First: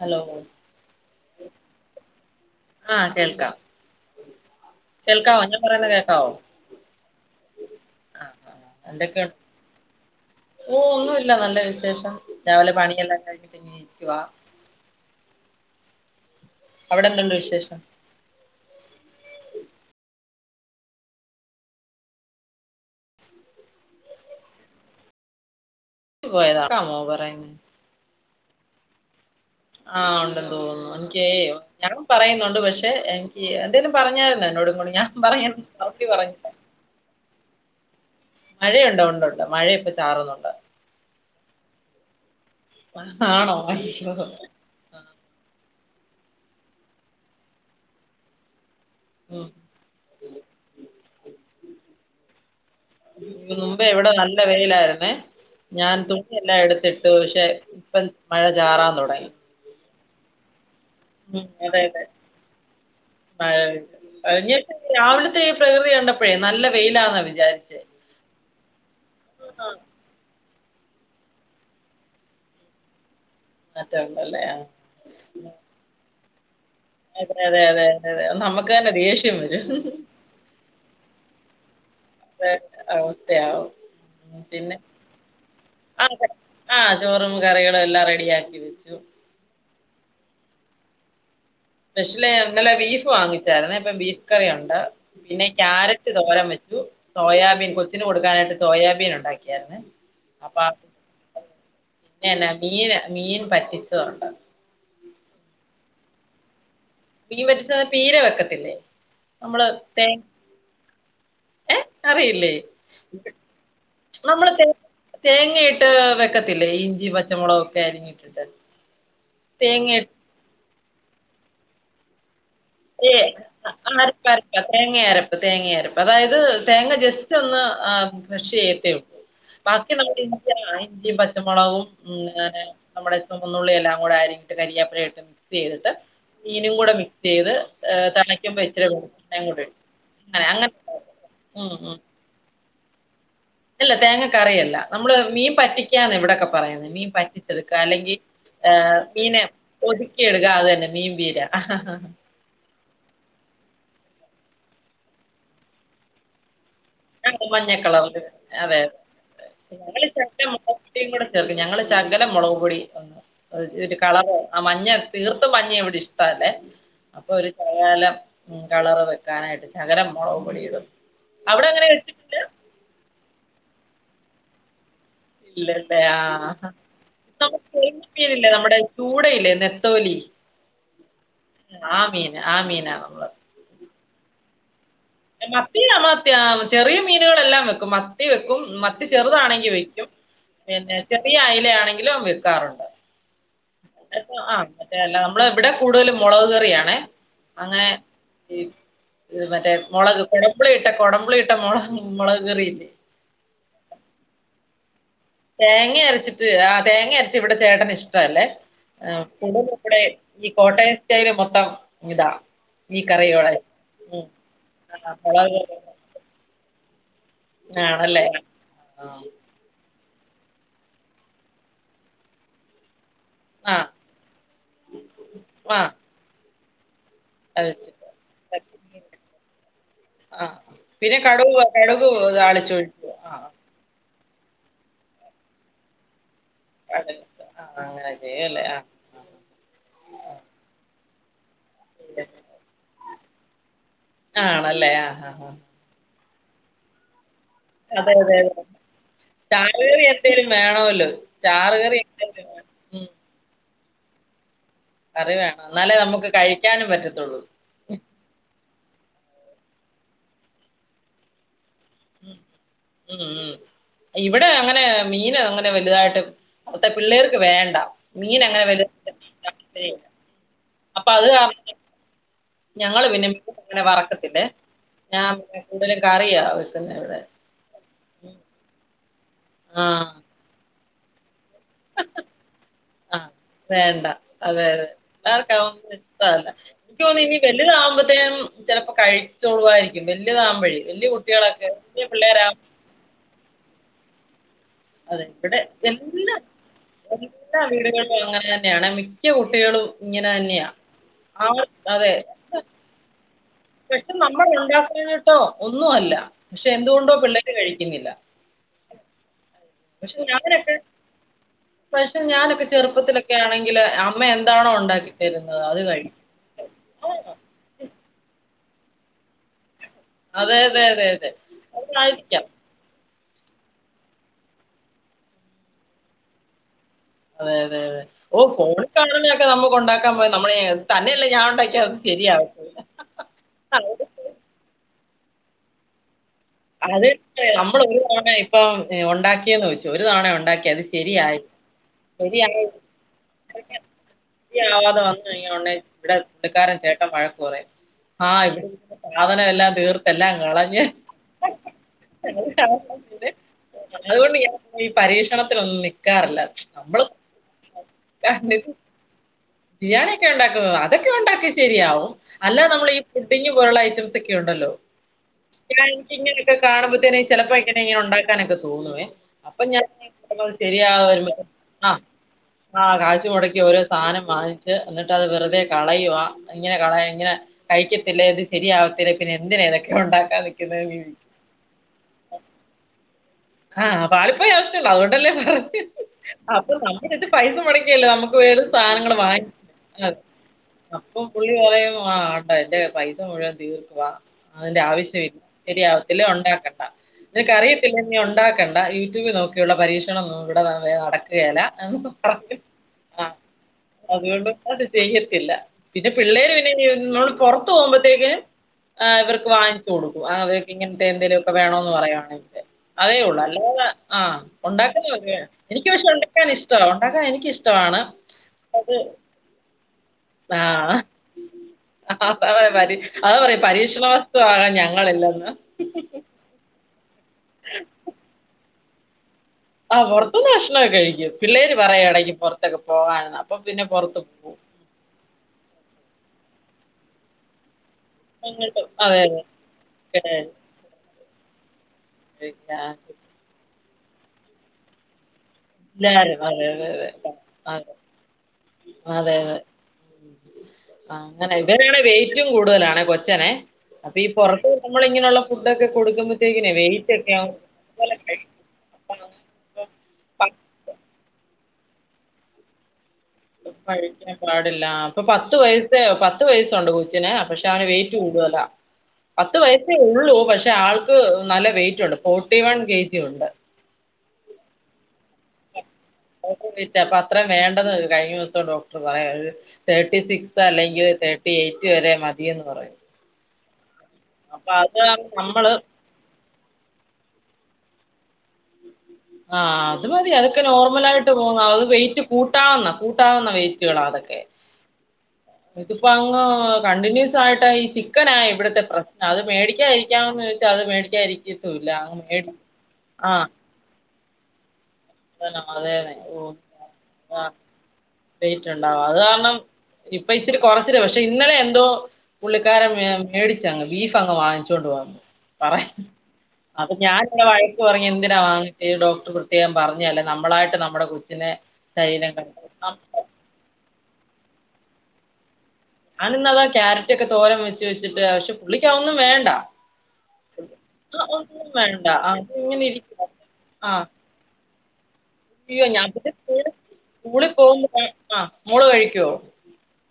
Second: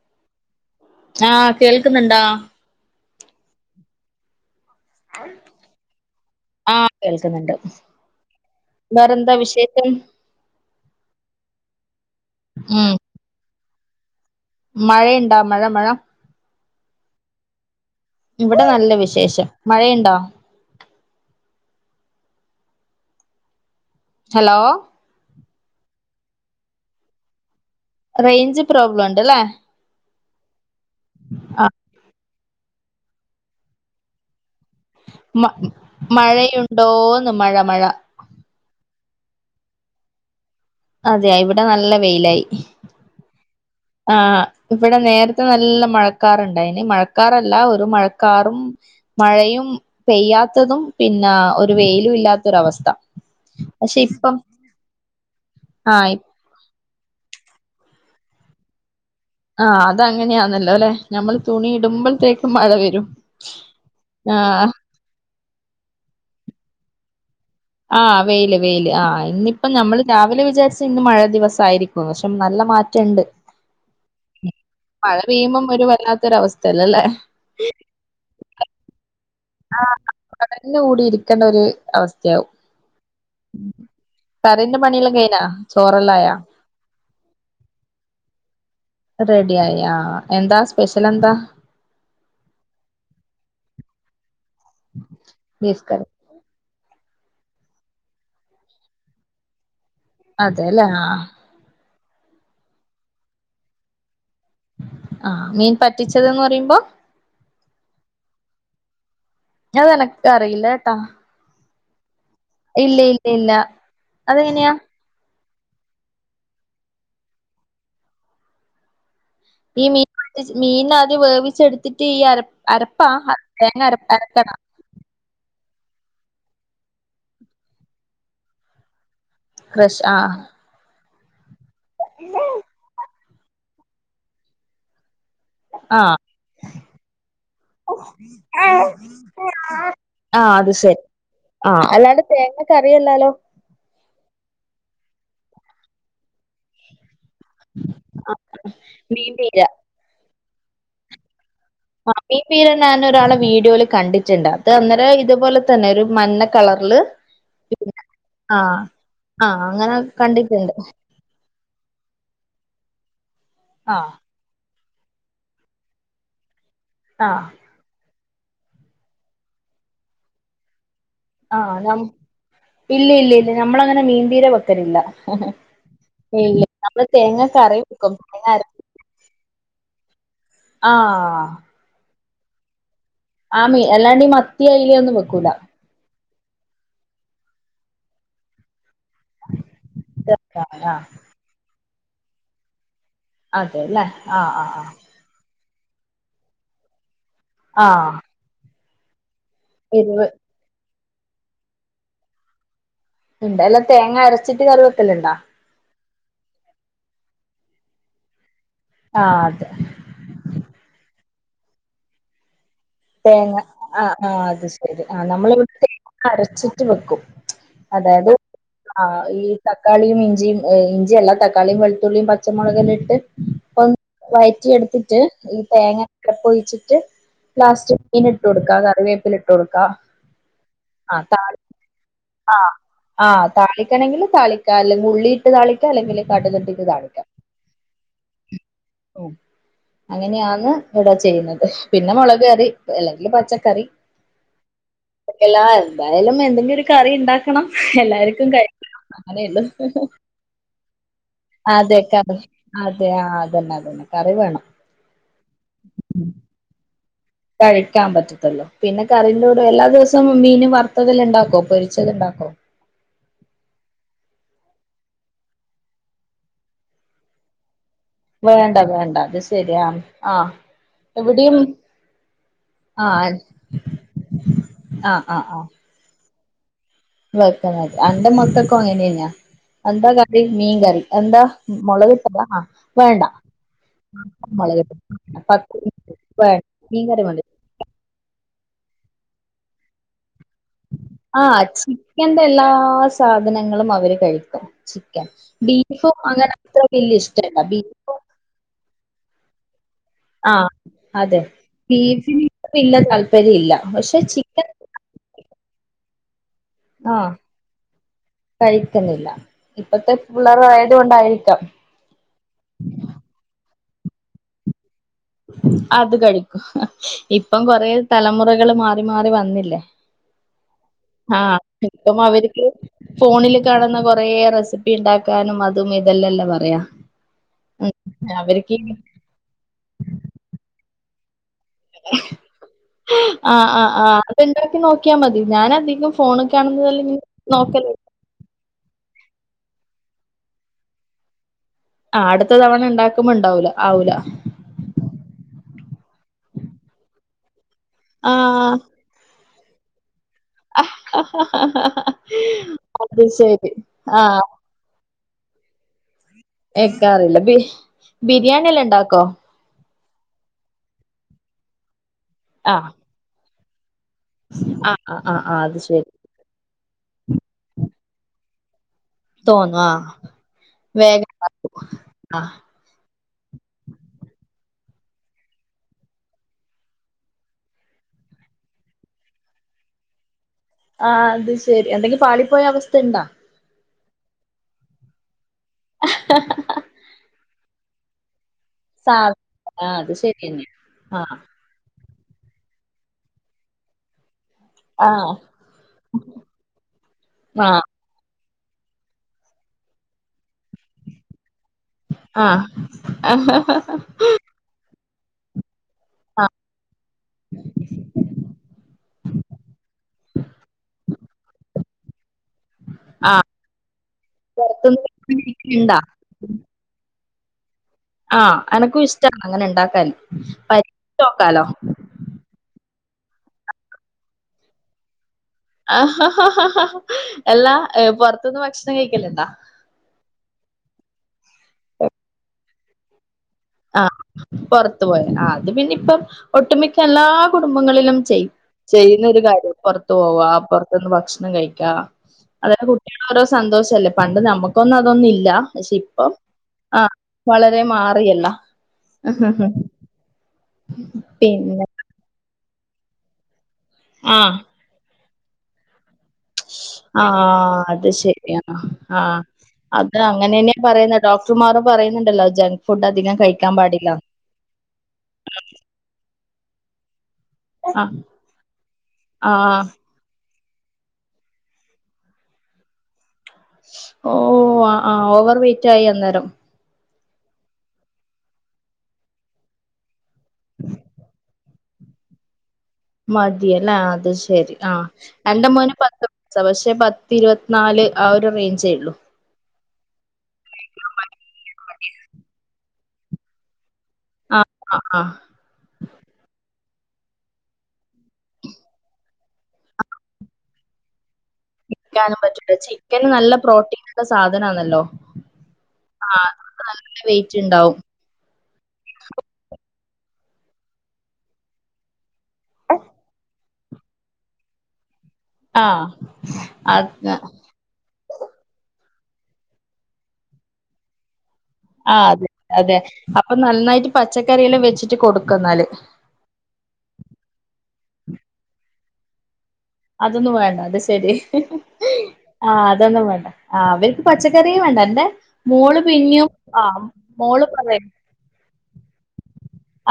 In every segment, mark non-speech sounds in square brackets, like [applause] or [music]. Hello ആഹ് കേൾക്കുന്നുണ്ടാ ആഹ് കേൾക്കാം കേൾക്കാവോ ഞാൻ പറയുന്ന കേക്കാവോ ആഹ് കേൾക്കുന്നുണ്ട് ആഹ് വേറെന്താ വിശേഷം ഓഹ് ഒന്നുല്ല നല്ല വിശേഷം രാവിലെ പണിയെല്ലാം കഴിഞ്ഞിട്ട് ഇങ്ങനെ ഇരിക്കുവാ മഴയിണ്ടാ മഴ മഴ അവിടെന്തുണ്ട് വിശേഷം ഇവിടെ നല്ല വിശേഷം മഴയിണ്ട ഹലോ പോയത കേക്കാമോ പറയുന്നേ റെയ്ഞ്ച് പ്രോബ്ലം ഉണ്ട്ലേ ആഹ് ഉണ്ടെന്ന് തോന്നുന്നു എനിക്കേ ആഹ് ഞാൻ പറയൊന്നുണ്ട് പക്ഷെ എ എന്തേലും പറഞ്ഞായിരുന്നോ എന്നോട് ഇങ്ങോട് ഞ മ മഴയുണ്ടോന്ന് മഴ മഴ മഴയുണ്ട് ഉണ്ടുണ്ട് മഴ ഇപ്പം ചാറുന്നുണ്ട് അതെ ഇവിടെ നല്ല വെയിലായി ആണോ ആഹ് ഇവിടെ നേരത്തെ നല്ല മഴക്കാറ്ണ്ടായിനി മഴക്കാറല്ല ഒരു മഴക്കാറും ഉം മഴയും പെയ്യാത്തതും പിന്നെ ഒരു വെയിലും ഇല്ലാത്തൊരവസ്ഥ മുമ്പേ പക്ഷെ എവിടെ ഇപ്പം നല്ല വെയിലായിരുന്നേ ഞാൻ ആഹ് തുണി എല്ലാം എടുത്തിട്ടു പക്ഷെ ഇപ്പം മഴ ചാറാൻ തുടങ്ങി ആഹ് അത് അങ്ങനെയാന്നല്ലോ അല്ലെ നമ്മള് ഉം തുണി അതെ അതെ ഇടുമ്പോഴത്തേക്ക് മഴ വരും മഴ പെയ്തു. കഴിഞ്ഞിട്ട് ആഹ് രാവിലത്തെ ഈ പ്രകൃതി കണ്ടപ്പോഴേ നല്ല വെയിലാന്നാ വിചാരിച്ചത് ആ വെയിയില് വെയിയില് ആ ഇന്നിപ്പം നമ്മള് രാവിലെ വിചാരിച്ച ഇന്ന് മഴ ദിവസ ആരിക്കും വശം നല്ല മാറ്റണ്ട് മറ്റം ഉണ്ട് അല്ലേ മഴ പെയ്യുമ്പം ഒരു കൊല്ല ത്തൊര അവസ്ഥ അതെ അതെ അതെ അതെ നമുക്ക് തന്നെ ദേഷ്യം വരും ആഹ് ചടഞ്ഞ് കൂടി ഇരിക്കേണ്ട ഒരു അവസ്ഥ അതെ അവസ്ഥയാവും ഉം കറിന്റെ പണിയെല്ലാം കഴിഞ്ഞോ ചോറെല്ലാം ആയോ ആഹ് ചോറും കറികളും എല്ലാം റെഡിയാക്കി വെച്ചു റെഡിയായി എന്താ സ്പെഷ്യൽ എന്താ സ്പെഷ്യല് ഇന്നലെ ബീഫ് വാങ്ങിച്ചായിരുന്നു അപ്പം ബീഫ് കറിയാണ് പിന്നെ ബീഫ് കറി ക്യാരറ്റ് തോരം വെച്ചു സോയാബീൻ കൊച്ചിന് കൊടുക്കാനായിട്ട് സോയാബീൻ ഉണ്ടാക്കിയായിരുന്നു അതെല്ലേ ആഹ് ല്ല മീൻ മീൻ വറ്റിച്ചതുണ്ട് ആഹ് മീൻ പറ്റിച്ചത് ന്ന് പറയുമ്പോ മീൻ വറ്റിച്ച ചീര വെക്കത്തില്ലേ നമ്മള് തേ അതെനക്ക് അറിയില്ല ട്ടാ ഏ അറിയില്ലേ ഇല്ല ഇല്ല ഇല്ല നമ്മള് അതെങ്ങനെയാ തേങ്ങയിട്ട് വെക്കത്തില്ലേ ഇഞ്ചി, പച്ചമുളക് ഒക്കെ അരിഞ്ഞിട്ടിട്ട് ഈ മീൻ തേങ്ങയിട്ട് മീൻ അത് വേവിച്ചെടുത്തിട്ട് ഈ അര അരപ്പാ ഏ തേങ്ങ അര അരപ്പ് അരക്കണോ അരപ്പ് തേങ്ങ അരപ്പ് തേങ്ങ അരപ്പ് അതായത് തേങ്ങ ജസ്റ്റ് ഒന്ന് കൃഷ് ചെയ്യത്തേ ഉള്ളൂ ക്രഷ് ബാക്കിയുള്ള ആ [inaudible] ഇഞ്ചിയും പച്ചമുളകും ഉം അങ്ങനെ നമ്മുടെ ചുവന്നുള്ളി എല്ലാം കൂടെ അരിഞ്ഞിട്ട് കരിയാപ്പിലയിട്ട് മിക്സ് ചെയ്തിട്ട് മീനും കൂടെ മിക്സ് ചെയ്ത് ഏ, തിളയ്ക്കുമ്പോ ഇച്ചിരി വെളിച്ചെണ്ണയും കൂടെ ഇടും അങ്ങനെ ആഹ് അത് അങ്ങനെ ശരി ഉം ആഹ് ഉം അല്ലാണ്ടെ തേങ്ങ കറിയല്ലാലോ അല്ല തേങ്ങക്കറിയല്ല നമ്മള് മീൻ പറ്റിക്കാന്ന് ഇവിടൊക്കെ പറയുന്നത് മീൻ പറ്റ അല്ലെങ്കിൽ മീൻ മീനെ പീര ഒതുക്കി എടുക്കാ അത് തന്നെ മീൻ പീര ആ മീൻ പീര ഞാൻ ഒരാളെ വീഡിയോൽ കണ്ടിട്ടുണ്ട് അത് അന്നേരം ഇതുപോലെ തന്നെ ഒരു മഞ്ഞ കളറില് അതെ പിന്നെ മഞ്ഞക്കളറില് ആ അതെ ആ അങ്ങനെ ഞങ്ങള് കണ്ടിട്ടുണ്ട് [inaudible] ചേർക്കും ഞങ്ങള് ശകലം മുളക് പൊടി വ ആ കളർ ആ മഞ്ഞ തീർത്തും മഞ്ഞ ഇവിടെ ഇഷ്ടല്ലേ ആ അപ്പൊ ഒരു ശകലം കളറ് വെക്കാനായിട്ട് ശകലം മുളക് പൊടിയിടും അവിടെ അങ്ങനെ ആഹ് വെച്ചിട്ടില്ല ഇല്ല ഇല്ല ഇല്ല നമ്മളങ്ങനെ മീൻ പീര വെക്കലില്ല ഇല്ലല്ലേ ആഹ് നമ്മള് തേങ്ങ നമ്മുടെ കറി വെക്കും തേങ്ങ ചെമ്മീനില്ലേ അര നമ്മുടെ ചൂടയില്ലേ നെത്തോലി ആഹ് ആ മീന് ആ മീന നമ്മള് ആ മീൻ അല്ലാണ്ടീ മത്തി അയലൊന്നും വെ മത്തി ആ ചെറിയ മീനുകളെല്ലാം വെക്കും മത്തി വെക്കും മ ത്തി ചെറുതാണെങ്കി വെക്കും ആ പിന്നെ ചെറിയ അയില ആണെങ്കിലും വെക്കാറുണ്ട് അതെല്ലേ [unintelligible] ആ ആ അഹ് ആ മറ്റെ എല്ലാം മ്മളെ ഇവിടെ കൂടുതലും മുളക് കറിയാണേ ആ അങ്ങനെ ഇ മറ്റേ മൊളക് എരിവ് കൊടമ്പുളി ഇട്ട കൊടമ്പിളി ഇട്ട മൊളക് മൊളക് കറില്ലേ ഇണ്ടോ അല്ല തേങ്ങ അരച്ചിട്ട് കറി വെക്കല്ലുണ്ടോ തേങ്ങ അരച്ചിട്ട് ആ തേങ്ങ അരച്ച് ഇവിടെ ചേട്ടന് ഇഷ്ടവല്ലേ ആ അതെ [unintelligible] ഇവിടെ ഈ കോട്ടയം സ്റ്റൈല് മൊത്തം ഇതാ ഈ കറികളെ തേങ്ങ ആഹ് ഉം. ആഹ് അത് ആ, ശെരി ആഹ് നമ്മള മുളക് ഇവിടെ കറി തേങ്ങ അരച്ചിട്ട് വെക്കും ആണല്ലേ അതായത് ആ ഈ തക്കാളിയും ഇഞ്ചിയും ഇഞ്ചി അല്ല തക്കാളിയും വെളുത്തുള്ളിയും പച്ചമുളകും എല്ലാം ഇട്ട് ആ അപ്പൊ വയറ്റി എടുത്തിട്ട് ഈ ആ തേങ്ങ അരപ്പ് ഒഴിച്ചിട്ട് ലാസ്റ്റ് അരച്ചിട്ട് മീൻ ഇട്ട് കൊടുക്കാ കറിവേപ്പില ഇട്ട് കൊടുക്കാ ആഹ് പിന്നെ കടുക് കടുകും താളിച്ച് ഒഴിക്കോ ആഹ് താളിക്കണെങ്കിൽ താളിക്കാ അല്ലെങ്കിൽ ഉള്ളി ഇട്ട് താളിക്ക അല്ലെങ്കിൽ കടുക് ഇട്ട് ടുക് ആഹ് അങ്ങനെ ചെയ്യൂല്ലേ ആഹ് ഉം അങ്ങനെയാണ് ഇവിട ചെയ്യുന്നത് പിന്നെ മുള ക് കറി അല്ലെങ്കിൽ പച്ചക്കറി ആണല്ലേ ആഹ് ആഹ് ആഹ് [unintelligible] എന്തായാലും എന്തെങ്കിലും ഒരു കറി ഉണ്ടാക്കണം അതെ അതെ എല്ലാർക്കും അതെ കറി അങ്ങനെ ചാറുകറി എന്തേലും വേണമല്ലോ ചാറുകറി എന്തേലും വേണം [unintelligible] ഉം അതെ ആ അതന്നെ അതന്നെ കറി വേണം കറിവേണം എന്നാലേ നമുക്ക് കഴിക്കാനും പറ്റത്തുള്ളൂ കഴിക്കാൻ പറ്റത്തൊള്ളൂ പിന്നെ കറിന്റെ കൂടെ എല്ലാ ദിവസവും മീൻ വറുത്തതെല്ലാം ഇണ്ടാക്കോ പൊരിച്ചത്ണ്ടാക്കോ ഉം ഉം ഇവിടെ അങ്ങനെ മീന് അങ്ങനെ വലുതായിട്ട് [unintelligible] പിള്ളേർക്ക് വേണ്ട മീന് അങ്ങനെ വേണ്ട വലു വേണ്ട അത് ശരിയാ [unintelligible] ആ അപ്പത് ഇവിടെയും കാരണം ഞങ്ങള് ആ പിന്നെ മീൻ അങ്ങനെ വറക്കത്തില്ലെ ആ ഞാൻ കൂടുതലും കറിയ വെക്കുന്ന ഇവിടെ വെക്ക എന്റെ ഉം. മക്കൾക്കും അങ്ങനെയെന്നെയാ ആഹ് എന്താ മീൻ കറി എന്താ മുളകിട്ടതാ ആഹ് ആഹ് വേണ്ട അതെ അതെ [unintelligible] ഇഷ്ടല്ല പത്ത് എനിക്കു മീൻ തോന്ന കറി ഇനി മതി വലതാകുമ്പഴത്തേക്കും ചിലപ്പോ കഴിച്ചോളായിരിക്കും വലിയതാവുമ്പഴേ വലിയ കുട്ടി ആഹ് ചിക്കന്റെ എല്ലാ സാധനങ്ങളും അവര് കഴിക്കും അതെ ചിക്കൻ ഇവിടെ ബീഫും അങ്ങനെ അത്ര വലിയ ഇഷ്ടല്ല ബീ ഒക്കെ അങ്ങനെ തന്നെയാണ് മിക്ക കുട്ടികളും ഇങ്ങനെ ആഹ് തന്നെയാ അതെ ആർ അതെ ബീഫ്ന് [unintelligible] താല്പര്യം ഇല്ല പക്ഷെ നമ്മൾ ഉണ്ടാക്കാഞ്ഞിട്ടോ ഒന്നും അല്ല പക്ഷെ എന്തുകൊണ്ടോ ആ പിള്ളേര് കഴിക്കുന്നില്ല കഴിക്കുന്നില്ല ഇപ്പത്തെ പക്ഷെ പിള്ളർ ഞാനൊക്കെ ആയത് കൊണ്ടായിരിക്കാം പക്ഷെ ഞാനൊക്കെ ചെറുപ്പത്തിലൊക്കെ ആണെങ്കില് അമ്മ എന്താണോ ഉണ്ടാക്കി അത് കഴിക്കും കഴിക്കും ഇപ്പം കൊറേ തലമുറകള് മാറി മാറി വന്നില്ലേ അതെ അതെ അതെ അതെ ആഹ് ഇപ്പം അതായിരിക്കാം അവർക്ക് ഫോണില് കാണുന്ന കൊറെ റെസിപ്പി ഉണ്ടാക്കാനും അതും ഇതെല്ലാംല്ലാം പറയാ അതെ അതെ അതെ ഉം ഓഹ് അവര്ക്ക് ഫോണിൽ കാണുന്നതൊക്കെ നമുക്ക് ഉണ്ടാക്കാൻ പോ നമ്മള് തന്നെയല്ലേ ഞാൻണ്ടാക്ക അത് ശരിയാ ആഹ് ആഹ് ആഹ് അത്ണ്ടാക്കി നോക്കിയാൽ മതി ഞാൻ അധികം ഫോണൊക്കെ ആണ് നോക്കല്ല തണ ഇപ്പം ഉണ്ടാക്കിയന്ന് വെച്ചു ഒരു തവണ ഉണ്ടാക്കി അത് ശരിയായി ആഹ് അടുത്ത തവണ ഉണ്ടാക്കുമ്പോ ഉണ്ടാവൂല ആവൂല ആവാതെ വന്നു കഴിഞ്ഞോ ഇവിടെ പു ള്ളക്കാരൻ ചേട്ടൻ വഴക്കു പറയും ആഹ് സാധന എല്ലാ തീർത്തെല്ലാ കള [unintelligible] അത് ശരി അതുകൊണ്ട് ആഹ് ഞാൻ ഈ പരീക്ഷണത്തിനൊന്നും നിക്കാറില്ല എക്കാറില്ല ബിരിയാണി എല്ലാ ഇണ്ടാക്കോ ബിരിയാണിയൊക്കെ ഒണ്ടാക്കു അതൊക്കെ ഉണ്ടാക്കി ശെരിയാവും അല് ആഹ് പുഡിങ് പോലുള്ള ഐറ്റംസ് ഒക്കെ ഉണ്ടല്ലോ ആഹ് ആഹ് ആഹ് ആഹ് അത് ശരി റൈറ്റിങ് ല് കാണുമ്പത്തന്നെ ചെലപ്പോ ഇങ്ങനെ ഇങ്ങനെ ഉണ്ടാക്കാനൊക്കെ തോന്നുവേ അപ്പ തോന്നും ഞാൻ ആഹ് ശരിയാ വേഗം ആഹ് ആഹ് കാശ് മൊടക്കിയ ഓരോ സാനം വാങ്ങിച്ച് എന്നിട്ട് അത് വെറുതെ കളയുവാ ഇങ്ങനെ കള ഇങ്ങനെ കഴിക്കത്തില്ല ഇത് ശരിയാവത്തില്ല പിന്നെ എന്തിനാണ് ഇതൊക്കെ ഉണ്ടാക്കാൻ നിക്ക് ആഹ് അത് ശരി എന്തെങ്കി പാളി പോയ അവസ്ഥ ഇണ്ടാ ആഹ് പാളി പോയ അവസ്ഥ ഒള്ളൂ അതുകൊണ്ടല്ലേ പറഞ്ഞെ അപ്പൊ എന്നിട്ട് പൈസ മൊടക്കിയല്ലൊ നമക്ക്‌ വെ സാധനങ്ങൾ സാ ആഹ് അത് വാങ്ങികണത് ശരിയെന്നെ അപ്പ ആഹ് പുള്ളി പറയുവ [unintelligible] എന്റെ പൈസ മുഴുവൻ തീർക്കുവ അതിന്റെ ആഹ് ആവശ്യമില്ല ശരിയാവത്തില്ല ഉണ്ടാക്കണ്ട ആഹ് നിനക്കറിയത്തില്ലെ ഇനി ഉണ്ടാക്കണ്ട യൂട്യൂബിൽ നോക്കിയുള്ള പരീക്ഷണ ഒന്നും ഇവിടെ വെ നടക് ക്കേല ക്കെ പറഞ്ഞു ആഹ് ആഹ് അതുകൊണ്ട് അതോണ്ട് ചെയ്യത്തില്ല പിന്നെ പിള്ളേര് ആഹ് പിന്ന നമ്മൾ പുറത്തു പോകുമ്പോത്തേക്ക് ഇവർക്ക് വാങ്ങിച്ച് കൊടുക്കും ഇങ്ങത്തെ എന്തേലു ഒക്കെ വേണോ ണു പറയാണെങ്കെ അതേ ഒള്ളൂ ആഹ് അല്ലാതെ ആഹ് പൊറത്ത്ന്ന് ഒണ്ടാക്കുന്ന ഒക്കെ എനിക്ക് ഇണ്ടാ പക്ഷെ ഒണ്ട ക്കാൻ ഇഷ്ടാ ഒണ്ടാക്കാൻ എനിക്കിഷ്ടവാണ് ആഹ് അനക്കും ഇഷ്ടാണ് അങ്ങനെ ഇണ്ടാക്കാൻ പരീക്ഷിച്ച് നോക്കാലോ ആഹ് അ പ അത് പറയും പരീക്ഷണ വസ്തു ആകാൻ ഞങ്ങളില്ലന്ന് എല്ല പൊറത്തന്ന് ഭക്ഷണം കഴിക്കല്ണ്ടാ ആഹ് പൊറത്തുന്ന് ഭക്ഷണോക്കെ കഴിക്കും പിള്ളേര് പറയും എടക്ക് പുറത്തൊക്കെ പോകാന്ന് ആഹ് പൊറത്തു പോയെ അത് പിന്നെ ഇപ്പം ഒട്ടുമിക്ക എല്ലാ കുടുംബങ്ങളിലും ചെയ് എങ്ങോട്ട് അതെ ചെയ്യുന്ന ഒരു അതെ കാര്യ പൊറത്ത് പോവാ പൊറത്തൊന്ന് ഭക്ഷണം കഴിക്കാ അതൊക്കെ കുട്ടിയാളെ എല്ലാരും ഓരോ സന്തോഷല്ലേ പണ്ട് നമ്മുക്കൊന്നും അതൊന്നില്ല പക്ഷെ ഇപ്പം അതെ അതെ അതെ. ആഹ് വളരെ മാറിയല്ല അതെ അതെ ആഹ് അങ്ങനെ പിന്നെ ഇവരാണ് വയ് വെയിറ്റും കൂടുതലാണ് കൊച്ചനെ അപ്പ ഈ ആഹ് പൊറത്തൂന്ന് നമ്മള് ഇങ്ങനെയുള്ള ഫുഡ് ഒക്കെ കൊടുക്കുമ്പ ആഹ് അത് ശരിയാ അപ്പൊ അങ്ങനെ ആഹ് അത് അങ്ങനെയന്നെയാ പറയ്ന്നെ ഡോക്ടർമാരും പറയുന്നുണ്ടല്ലോ ജങ്ക് ഫുഡ് അധികം കഴിക്കാൻ പാടില്ല കഴിക്കാൻ പാടില്ല ആ ഇപ്പൊ പത്ത് വയസ്സെ പത്ത് വയസ്സുണ്ട് കൊച്ചിന് പക്ഷെ അവന് ആഹ് വെയിറ്റ് കൂടുതല പത്ത് ആഹ് വയസ്സേ ഒള്ളു ഒള്ളൂ പക്ഷെ ആൾക്ക് നല്ല വെയിറ്റുണ്ട് ഫോർട്ടി വൺ കെ ജിയുണ്ട് ഓഹ് ആഹ് ആ ഓവർ വെയ്റ്റായി അന്നേരം ഓവർ വെയ്റ്റ അപ്പ അത്രയും വേണ്ടന്ന് കഴിഞ്ഞ ദിവസം ഡോക്ടർ പറയ ഒരു തേർട്ടി സിക്സ് അല്ലെങ്കില് തേർട്ടി എയ്റ്റ് വരെ മതിയെന്ന് പറയുന്നു മതി അല്ലേ? അത് ശരി ആ എന്റെ നമ്മള് മോന് പത്ത് വയസ്സാ പക്ഷെ പത്തി ഇരുപത്തിനാല് ആ ഒരു റെയ്ഞ്ചേയൊള്ളൂ ആഹ് അത് മതി അതൊക്കെ നോർമലായിട്ട് പോവ്ന്ന അത് വെയിറ്റ് കൂട്ടാവെന്ന കൂ ട്ടാവുന്ന വെയിറ്റുകള അതൊക്കെ ആഹ് ആഹ് ആഹ് ഇതിപ്പോ അങ്ങ് കണ്ടിന്യൂസായിട്ട് ഈ ചിക്കനാ ഇവിടത്തെ പ്രശ്നം അത് മേടിക്കാതിരിക്കാം എന്ന് വെച്ച അത് മേടിക്കായിരിക്കത്തുവില്ല ചിക്കൻ നല്ല പ്രോട്ടീന്ള്ള സാധനാണല്ലോ അതന്നെ അതേന്നെ ആഹ് അത് നല്ല വെയ്റ്റ് ഇണ്ടാവും വെയിറ്റുണ്ടാവും അത് കാരണം ഇപ്പ ഇച്ചിരി കൊറച്ചിണ് പക്ഷെ ഇന്നലെ എന്തോ പുള്ളിക്കാരൻ മെ മേടിച്ചങ് ബീഫങ്ങ് വാങ്ങിച്ചോണ്ട് വന്ന് പറയ ആഹ് അപ്പൊ ആഹ് ഞാൻ ഇവടെ വയ വയക്ക് പറഞ്ഞു എന്തിനാ വാങ്ങിച്ചെ ച ഡോക്റ്റർ പ്രത്യോകം പറഞ്ഞതല്ലേ നമ്മളായിട്ട് നമ്മുടെ കൊച്ചിനെ ആഹ് ശരീരം അതെ കണ്ടു അതെ അപ്പൊ നന്നായിട്ട് പച്ചക്കറിയെല്ലാം വെച്ചിട്ട് കൊടുക്കെന്നാല് ഞാന് ഇന്നതാ ക്യാരറ്റ് ഒക്കെ തോരം വെച്ച് വെച്ചിട്ട് പക്ഷെ പുള്ളിക്ക് അതൊന്നും വേണ്ട അതൊന്നും വേണ്ട അത് ആ ശെരി ഒന്നും വേണ്ട ആ അത് ആഹ് ഇങ്ങനെ അതൊന്നും ഇരിക്ക വേണ്ട ആ ആഹ് പച്ചക്കറിയെ വേണ്ട എന്റെ അയ്യോ മോള് ഞാൻ പിന്നെ പിന്നിയും ആ മോള് പറയും ആഹ് മോള് കഴിക്കുവോ?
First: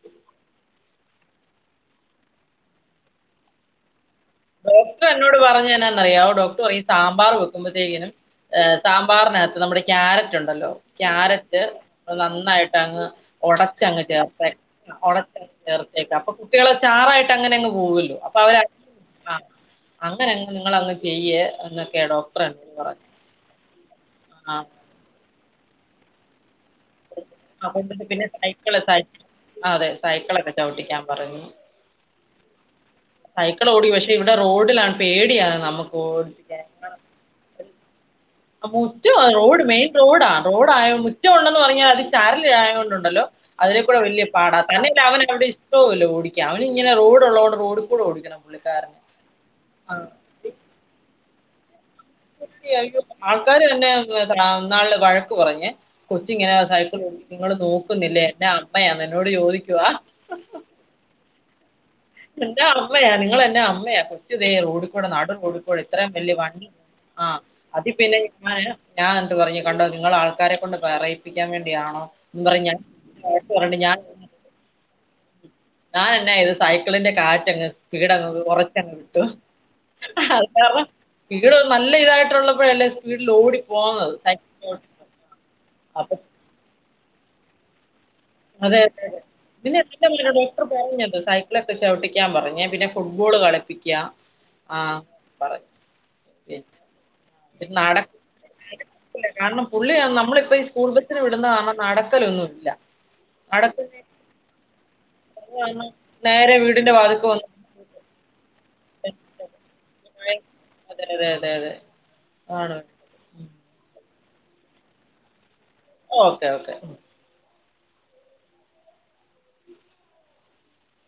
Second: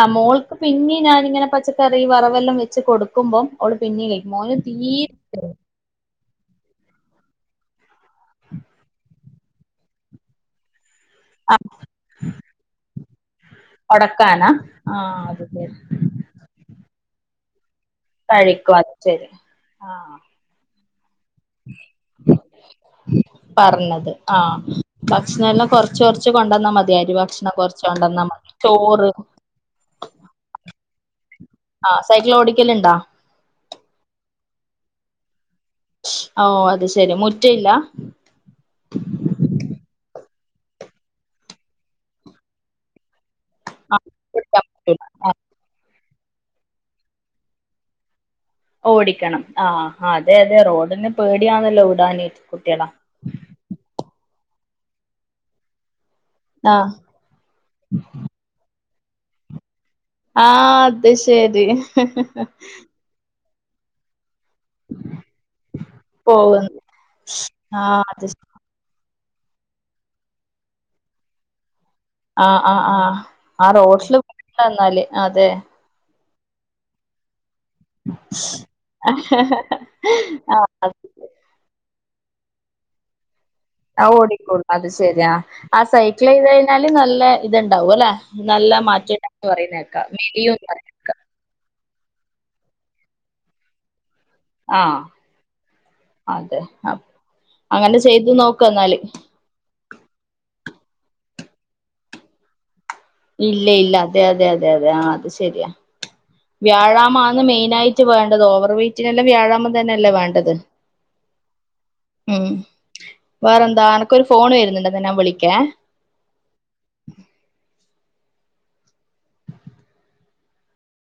ആഹ് മോൾക്ക് പിന്നെയും ഞാനിങ്ങനെ പച്ചക്കറി വറവെല്ലാം വെച്ച് കൊടുക്കുമ്പം ഓള് പിന്നെയും കഴിക്കും മോന് തീ ഡോക്ടർ എന്നോട് പറഞ്ഞ എന്നാന്ന് അറിയാവോ ഡോക്ടർ പറയു സാമ്പാർ വെക്കുമ്പഴത്തേക്കിനും ഏഹ് സാമ്പാറിനകത്ത് നമ്മുടെ ക്യാരറ്റ് ഉണ്ടല്ലോ? ക്യാരറ്റ് നന്നായിട്ടങ്ങ് ഒടച്ചങ്ങ് ഒടക്കാനാ ചേർത്തേക്ക് ആഹ് അത് ഒടച്ചങ്ങ് ശരി ചേർത്തേക്കാ അപ്പൊ കുട്ടികളെ ചാറായിട്ട് അങ്ങനെ അങ്ങ് പോകുവല്ലോ കഴിക്കും അ ആഹ് അങ്ങനങ്ങ് നിങ്ങളങ്ങ് ചെ ചെയ്യ എന്നൊക്കെ ഡോക്റ്റർ എന്നോട് പറഞ്ഞെ ആഹ് ഭക്ഷണവെല്ലാം കൊറച്ച് കൊറച്ച് കൊണ്ട് വന്നാ മതി അരി ഭക്ഷണം കൊറച്ച് അതുകൊണ്ട് കൊണ്ടന്നാ പിന്നെ മതി സൈക്കിള് ചോറ് സൈക്കിൾ അതെ സൈക്കിളൊക്കെ ചവിട്ടിക്കാൻ പറഞ്ഞു ആഹ് സൈക്കിൾ ഓടിക്കലുണ്ടോ? സൈക്കിൾ ഓടിക്കും പക്ഷെ ഇവിടെ റോഡിലാണ് പേടിയാണ് നമുക്ക് ഓഹ് ഓടിപ്പിക്കാൻ അത് ശരി മുറ്റയില്ല? മുറ്റം റോഡ് മെയിൻ റോഡാ റോഡായ മുറ്റം ഒണ്ടെന്ന് പറഞ്ഞാലും അത് ചരല് ആയോണ്ട് ഉണ്ടല്ലോ അതിലെ ക്കൂടെ വലിയ പാടാ തന്നെയല്ല ആഹ് അവനവിടെ ഇഷ്ടവുവല്ല ഓടിക്കൻ അവനിങ്ങനെ റോഡ് ഉള്ളോണ്ട് റോഡി കൂടെ ഓടിക്കണം പുള്ളിക്കാരന് ഓടിക്കണം ആഹ് ആ. അതെ അതെ റോഡിനെ പേടിയാന്നല്ലോ വിടാന് കുട്ടികളെ അയ്യോ! ആൾക്കാര് തന്നെ ഇന്നാളില്ലെ വഴക്ക് പറഞ്ഞെ കൊച്ചിങ്ങനെ ആഹ് സൈക്കിള് ഓടി നിങ്ങള് നോക്കുന്നില്ലേ? എന്നാ അമ്മയാന്ന് എന്നോട് ചോദിക്കുവാ ആഹ് അത് ശരി എന്റെ അമ്മയാ നിങ്ങള എന്റെ അമ്മയാക്കും ച്ച് ദെ റോടിക്കോട നട് ടിക്കോടെ ഇത്രയും വലിയ വണ്ടി പോകുന്നു ആ അതി ആഹ് പിന്നെ അത് ഞങ്ങള് ഞാൻ എന്നിട്ട് പറഞ്ഞു കണ്ടോ നിങ്ങൾ ആൾക്കാരെ കൊണ്ട് പറയിപ്പിക്കാൻ വേണ്ടിയാണോ എന്ന് ആഹ് പറഞ്ഞ് ഞാൻ ആഹ് ആഹ് വഴക്ക് ആ പറഞ്ഞു റോഡി സ്‌ല് വന്നാല് അതെ ഞാനന്നെ ഇത് സൈക്കിളിന്റെ കാറ്റങ്ങ് സ്പീടങ് കുറച്ചങ്ങട്ട് ഇട്ടു ആൾക്കാരെ വീട് നല്ല ഇതായിട്ടുള്ളപ്പോഴ അല്ലേ സ്പീഡിൽ ഓടി ആ പോകുന്നത് ഓടിക്കോളൂ സൈക്കിൾ അത് ശെരിയാ ആ അപ്പൊ സൈക്കിൾ ചെയ്ത് കഴിഞ്ഞാല് നല്ല ഇത്ണ്ടാവും അല്ലെ നല്ല അതെ മാറ്റ എന്ന് പറയുന്നേക്കാ മെലിയും എന്ന് പറ ന് രണ്ടോസായി ലൊക്കെ ചവിട്ടിക്കാൻ പറഞ്ഞ പിന്നെ ഫുട്ബോൾ കളിപ്പിക്കാ ആഹ് അതെ പറഞ്ഞു പിന്നെ അങ്ങനെ നടക്ക ചെയ്തു നോക്കാന്നാല് നടക്കത്തില്ല കാരണം പുള്ളി നമ്മളിപ്പ ഈ സ്കൂൾ ബസ്സിന് വിടുന്ന കാരണം നടക്കലൊന്നുല്ല ഇല്ല ഇല്ല അതെ അതെ അതെ അതെ ആ അത് ശരിയാ കാരണം നേരെ വീടിന്റെ വാതുക്ക വ്യാഴാമാന്ന് വന്ന് മെയിന ആയിട്ട് റ്റ് വേണ്ടത് ഓവർവയിറ്റ് ഇതിതെന്താ വ്യാഴാം തന്നെല്ലേ വേണ്ടത് അതെ അതെ അതെ അതെ ഉം ആണ് വേറെന്താ അനക്കൊരു ഫോൺ വരുന്നുണ്ട ന്ന ഞാൻ വിളിക്കെ ഓക്കെ ഓക്കെ